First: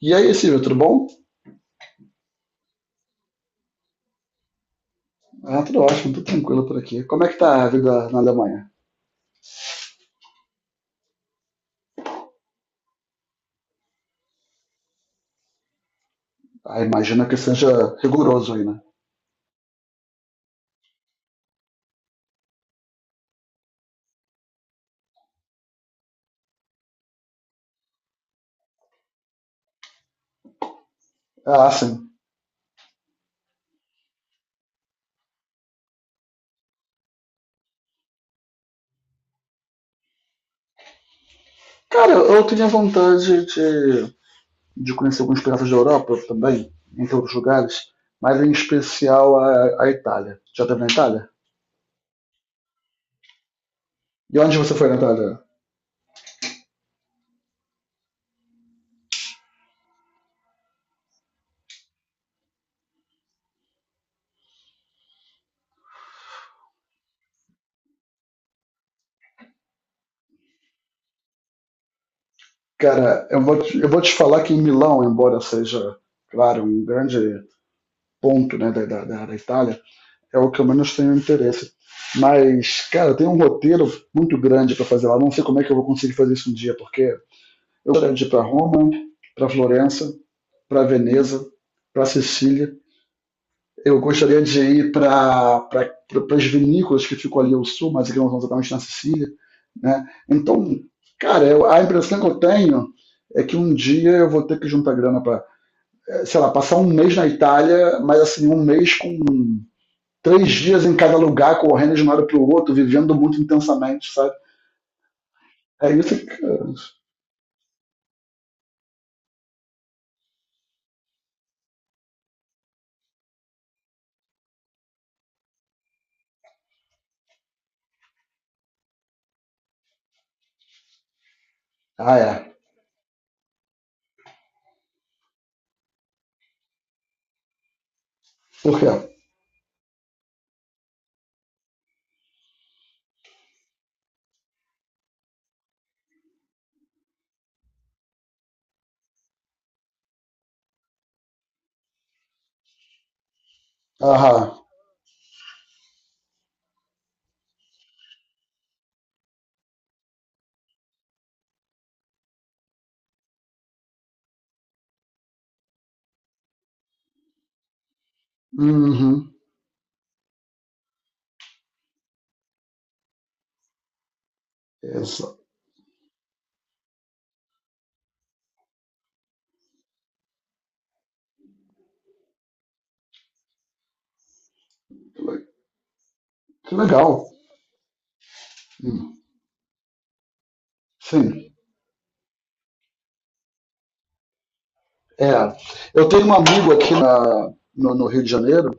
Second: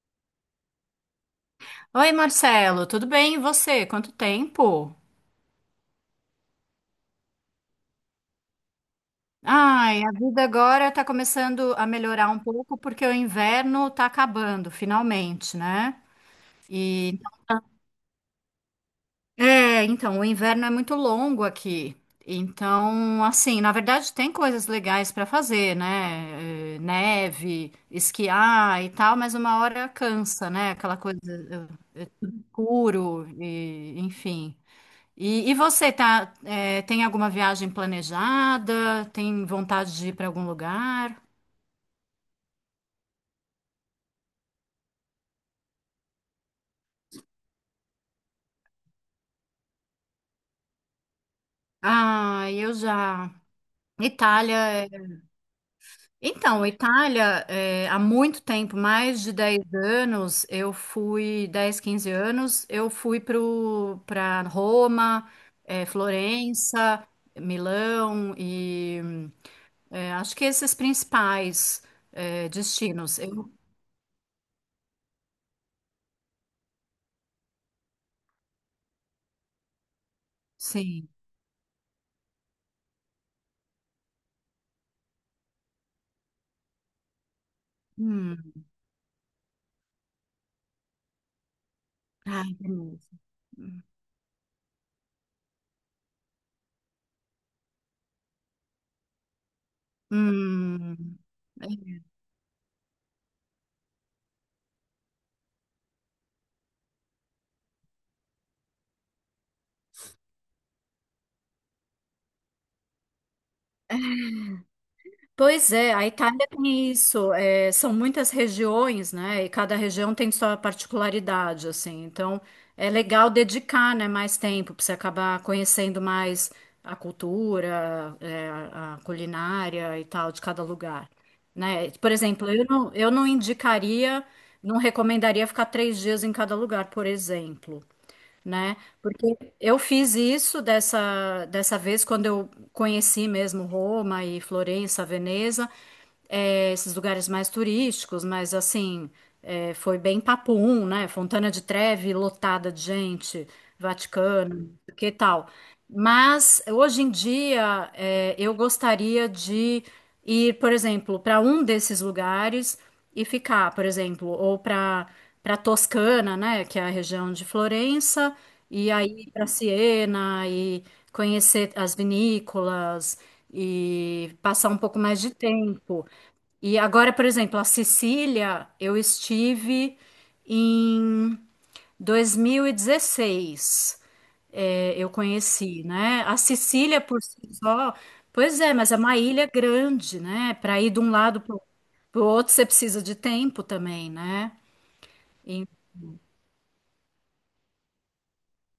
E aí, Silvio, tudo bom? Oi, Marcelo, tudo bem? E você? Quanto tempo? Ah, tudo ótimo, tudo tranquilo por aqui. Como é que tá a vida na Alemanha? Ai, a vida agora tá começando a melhorar um pouco porque o inverno tá acabando, finalmente, né? Ah, E imagina que seja rigoroso aí, né? então, o inverno é muito longo aqui. Então, assim, na verdade tem coisas legais para fazer, né? Neve, esquiar e tal, mas uma hora cansa, né? Aquela coisa Ah, sim. tudo escuro e enfim. E você tá, tem alguma viagem planejada? Tem vontade de ir para algum lugar? Cara, eu tinha vontade de conhecer alguns pedaços da Europa também, entre outros lugares, mas em especial a Itália. Já teve na Itália? Ah, eu já. E Itália. onde você foi é- na Itália? Então, Itália, há muito tempo, mais de 10 anos, eu fui, 10, 15 anos, para Roma, Florença, Milão e acho que esses principais destinos. Cara, eu vou te falar que em Milão, embora seja, claro, um grande ponto, né, da Itália, é o que eu menos Sim. tenho interesse. Mas, cara, tem um roteiro muito grande para fazer lá. Não sei como é que eu vou conseguir fazer isso um dia, porque eu gostaria de ir para Hum. Roma, para Florença, para Veneza, para Ai, que Sicília. delícia. Eu gostaria de ir para as vinícolas que ficam ali ao sul, mas que não são exatamente na Sicília. Né? Então, Hum. cara, eu, a impressão que eu tenho é que um dia eu vou ter que juntar grana para, sei lá, passar um mês na Itália, mas assim, um mês com 3 dias em cada lugar, correndo de um lado para o outro, vivendo muito intensamente, sabe? Pois É é, a isso que. Itália tem isso, são muitas regiões, né? E cada região tem sua particularidade, assim. Então, é legal dedicar, né, mais tempo para você acabar conhecendo mais a cultura, a culinária e tal de cada lugar, né? Por Ah, exemplo, é. Eu não indicaria, não recomendaria ficar três dias em cada lugar, por exemplo, né? Por quê? Eu fiz isso dessa vez quando eu conheci mesmo Roma e Florença, Veneza esses lugares mais turísticos, mas assim, foi bem papum, né? Fontana de Trevi lotada de gente, Aham. Vaticano, que tal? Mas hoje em dia, eu gostaria de ir, por exemplo, para um desses lugares e ficar, por exemplo, ou para para Toscana, né, que é a região de Florença, e Uhum. aí para Siena e conhecer as vinícolas e passar um pouco mais Isso. de tempo. E agora, por exemplo, a Sicília, eu estive em 2016, eu conheci, né? A Que Sicília legal. por si só, pois é, mas é Hum. uma ilha grande, né? Para ir de um lado Sim. para o outro, você precisa de tempo também, né? É. E- Eu tenho um amigo aqui na, no, no, Rio de Janeiro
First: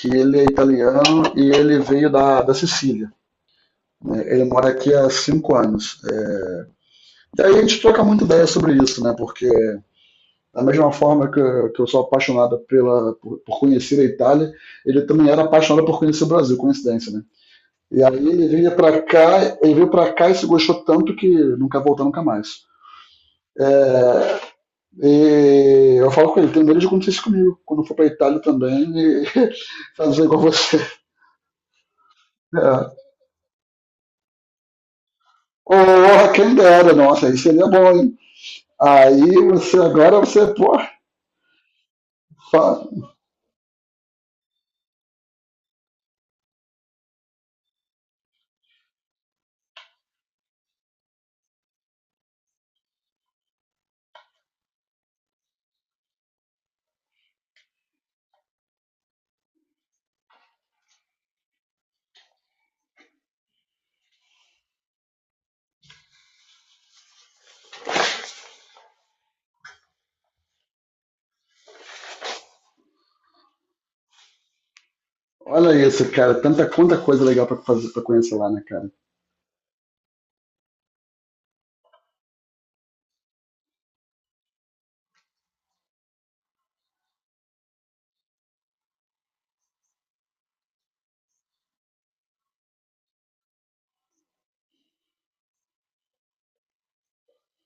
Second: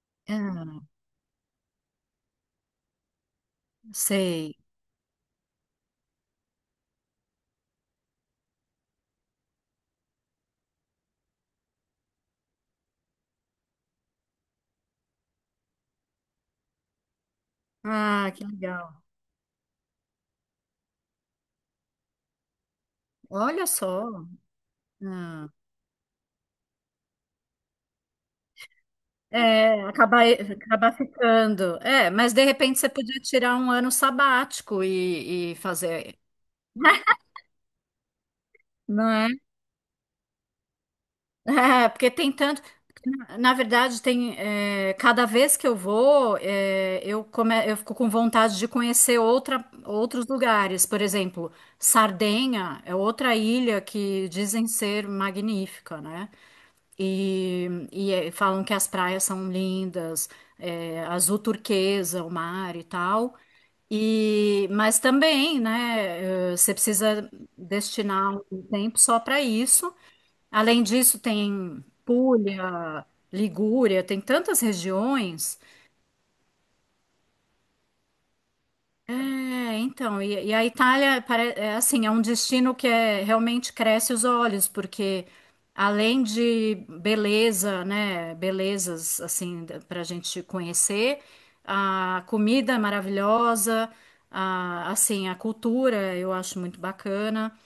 que ele é ah, italiano e ele veio da Sicília. Né? Ele sei. mora aqui há 5 anos. É... E aí a gente troca muita ideia sobre isso, né? Porque da mesma forma que eu sou apaixonado por conhecer a Itália, ele também era apaixonado por conhecer o Brasil, coincidência, né? E aí Ah, que ele veio para legal. cá, ele veio para cá e se gostou tanto que nunca voltou nunca mais. Olha só. É, Ah, e eu falo com ele, tem medo de acontecer isso comigo, quando eu for pra Itália também e é, fazer igual você. acabar ficando. É, mas de repente você É. podia tirar um ano sabático e fazer. Oh, quem dera, nossa, aí seria bom, hein? Não é? Aí você agora você, pô, É, porque tem tanto. fa- Na verdade, tem. Cada vez que eu vou, eu fico com vontade de conhecer outros lugares. Por exemplo, Sardenha é outra ilha que dizem ser magnífica, né? E falam que as praias são lindas, azul turquesa, o mar e tal. E, mas também, né, você precisa destinar um tempo só para isso. Além disso, tem Puglia, Ligúria, tem tantas regiões. olha isso, cara, tanta quanta coisa legal pra fazer para conhecer lá, né, cara? É, então, e a Itália é assim, é um destino que realmente cresce os olhos, porque além de beleza, né, belezas assim para a gente conhecer, a comida é maravilhosa, assim, a cultura eu acho muito bacana.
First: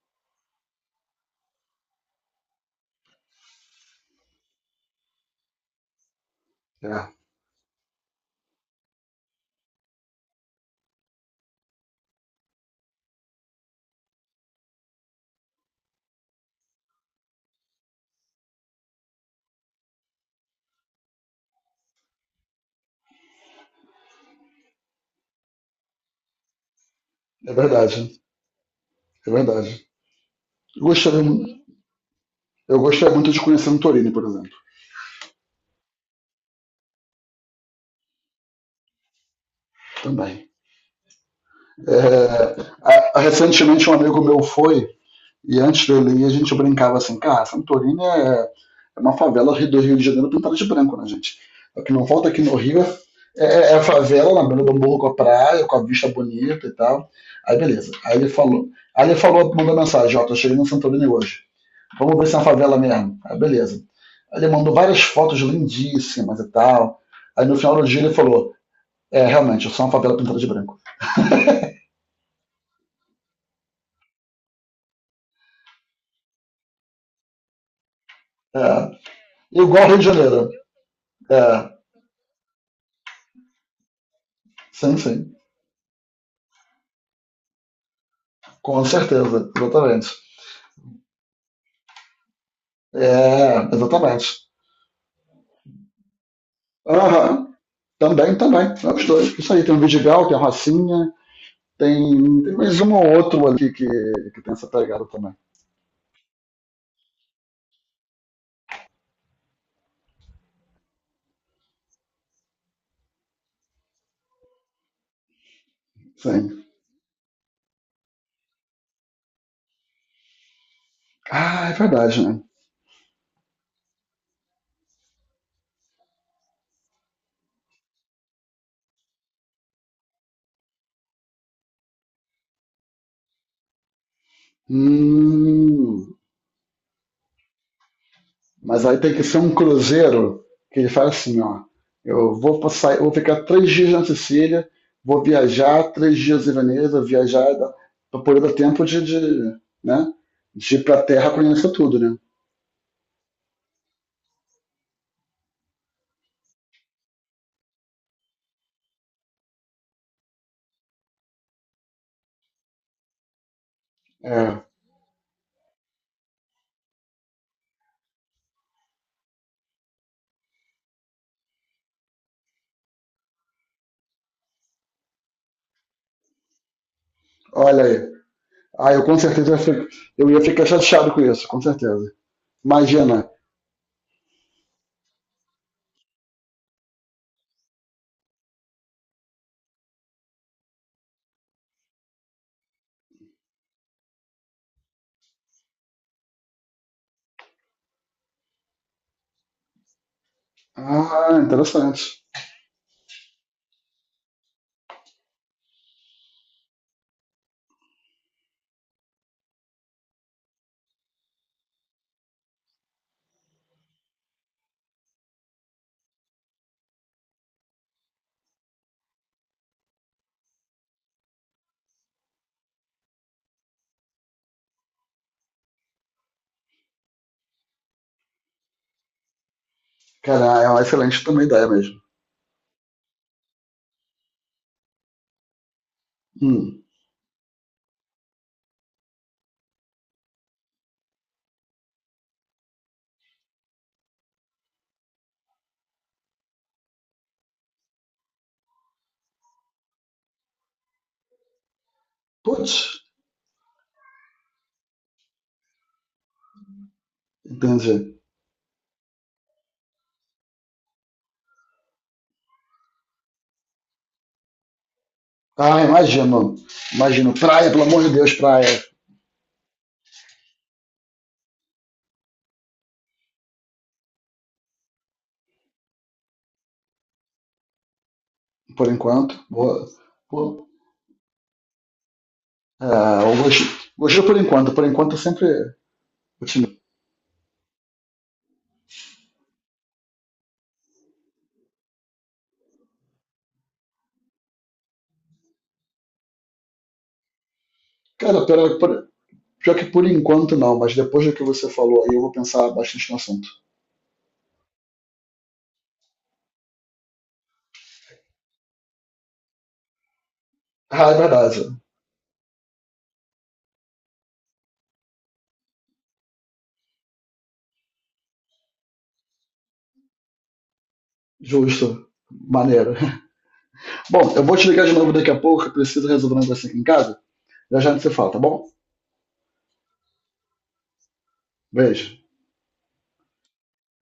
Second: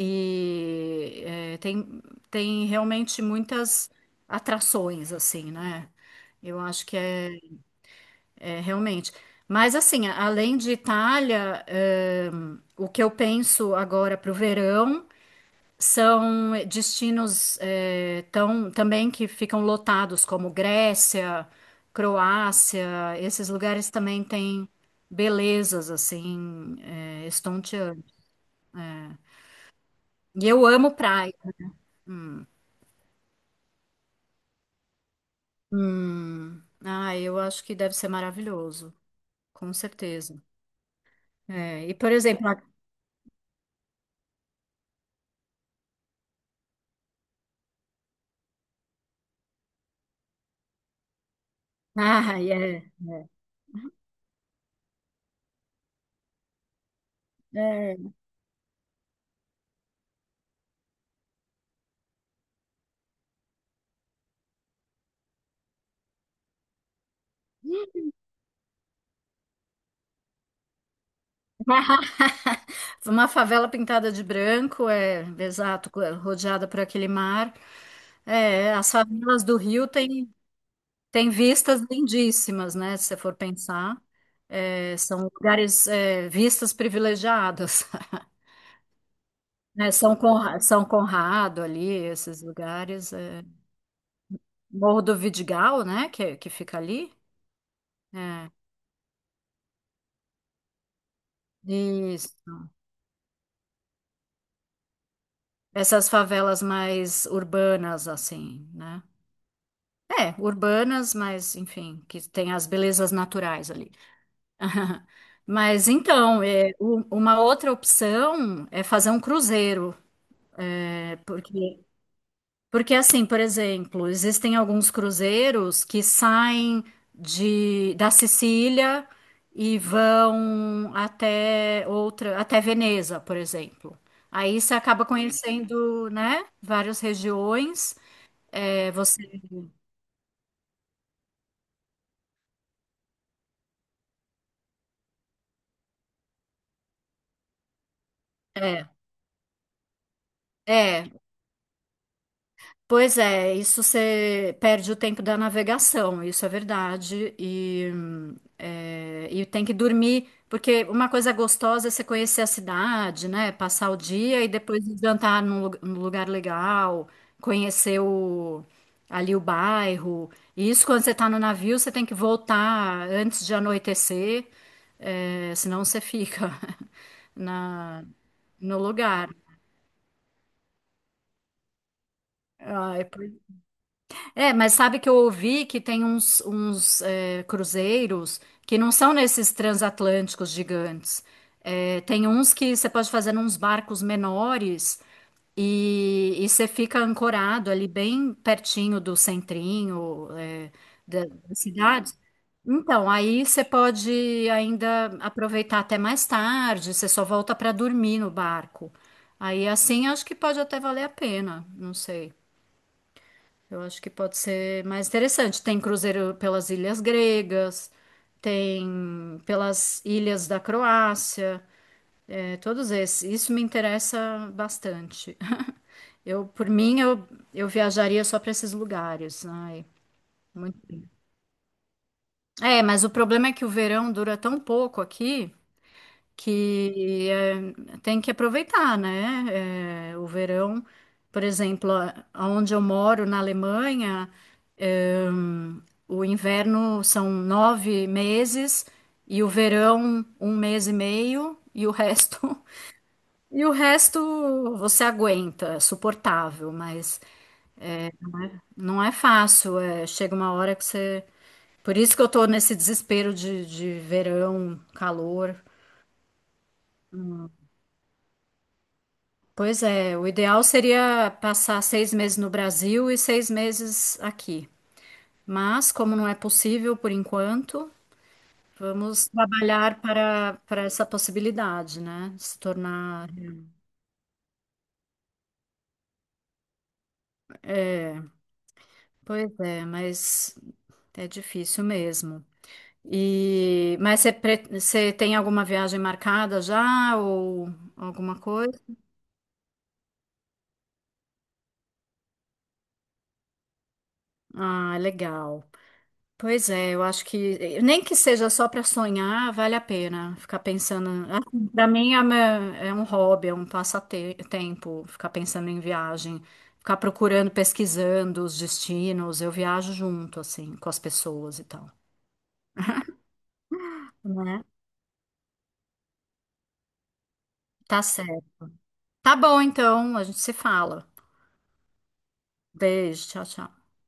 E é, tem, tem realmente muitas atrações, assim, né? Eu acho que É. É realmente. Mas, assim, além de Itália, o que eu penso agora para o verão são destinos também que ficam lotados, como Grécia, Croácia, esses lugares também têm belezas, assim, É verdade, estonteantes. é verdade. E eu Eu amo gostaria, praia. mu- Hum. eu gostaria muito de conhecer Santorini, por exemplo, Ah, eu acho que deve ser maravilhoso, com certeza. também. É, e, por exemplo, É, recentemente um amigo meu foi, e antes dele ir, a gente brincava assim, cara, Santorini é uma favela do Rio de Janeiro pintada de branco, né, gente? O que não falta ah, aqui no Rio é, é a favela na beira do morro com a praia, com a vista bonita e tal. Aí beleza. é. Aí ele falou, mandou mensagem, ó, tô chegando em Santorini hoje. Vamos ver se é uma favela mesmo. Ah, beleza. Ele mandou várias fotos lindíssimas e tal. Aí no final do dia ele falou: é, realmente, eu sou uma favela pintada de branco. Uma favela pintada de branco, é, exato, rodeada por aquele mar. É, É, as favelas do igual Rio ao Rio de têm Janeiro. têm É, vistas lindíssimas, né? Se você for pensar, é, sim, são sim. lugares, vistas privilegiadas. Com certeza, Né? exatamente. São Conrado ali, esses lugares. É. É, exatamente. Morro do Vidigal, né? Que fica ali. Aham. Também, É. também. É os dois. Isso aí, tem o Vidigal, tem a Rocinha, tem, tem Isso. mais um ou outro ali que tem essa pegada também. Essas favelas mais urbanas, assim, né? É, urbanas, mas enfim, que tem as belezas naturais ali. Mas então, Sim. Uma outra opção é fazer um cruzeiro, é, Ah, é porque, verdade, né? porque assim, por exemplo, existem alguns cruzeiros que saem da Sicília e vão até até Veneza, por exemplo. Aí você acaba conhecendo, Hum. né, várias regiões. Mas É, aí tem você. que ser um cruzeiro que ele fala assim, ó. Eu vou passar, eu vou ficar 3 dias na Sicília, vou viajar 3 dias em Veneza, viajar para poder dar tempo É, de né, de ir para a é, Terra conhecer tudo, né? pois é, isso você perde o tempo da navegação, isso é verdade. E tem que dormir, porque uma coisa gostosa é você conhecer a cidade, né? Passar o dia e É, depois jantar num lugar legal, conhecer ali o bairro. E isso quando você está no navio, você tem que voltar antes de anoitecer, senão você fica olha na, aí. no Ah, eu com lugar. certeza ia fi- eu ia ficar chateado com isso, com certeza. Ai, Imagina. é, mas sabe que eu ouvi que tem cruzeiros que não são nesses transatlânticos gigantes. É, tem uns que você pode fazer uns barcos menores e você fica ancorado ali bem pertinho do centrinho, Ah, da interessante. cidade. Então, aí você pode ainda aproveitar até mais tarde, você só volta para dormir no barco. Aí assim acho que pode até valer a pena, não sei. Eu acho que pode ser mais interessante. Tem cruzeiro pelas ilhas gregas, tem pelas ilhas da Croácia, todos esses. Isso me interessa bastante. Eu, por mim, eu viajaria só para esses lugares. Ai, Cara, é muito... uma excelente também ideia mesmo. É, mas o problema é que o verão dura tão pouco aqui Hum. que tem que aproveitar, né? Eh, o verão, por exemplo, a- aonde eu moro na Alemanha, eh, o inverno são nove meses e o verão um mês e meio e o resto Putz, e o resto você aguenta, é suportável, mas entendi. não é fácil. Chega uma hora que você por isso que eu tô nesse desespero de verão, calor. Ah, imagino. Imagino. Praia, pelo amor de Deus, praia. Pois é, o ideal seria passar seis meses no Brasil e seis meses aqui. Mas, como não é possível por enquanto, Por vamos enquanto. Boa, trabalhar boa. para essa possibilidade, né? De se Ah, tornar. o Gojira, por enquanto eu sempre otimista. Pois é, mas é difícil mesmo. E, mas você tem alguma viagem marcada já ou alguma Cara, coisa? Pera, pior que por enquanto não, mas depois do que você falou aí eu vou pensar bastante no assunto. Ah, legal. Pois é, eu acho que nem que seja só para sonhar, vale a pena ficar Ah, é pensando. verdade. Para mim é um hobby, é um passatempo, ficar pensando em viagem, ficar procurando, pesquisando os destinos. Eu viajo junto, assim, com as pessoas e tal. Justo. Maneiro. Bom, eu vou Né? te ligar de novo daqui a pouco, eu preciso resolver um negócio aqui em casa. Já já a gente Tá se fala, tá certo. bom? Tá bom, então, a gente se fala. Beijo. Beijo, tchau, tchau.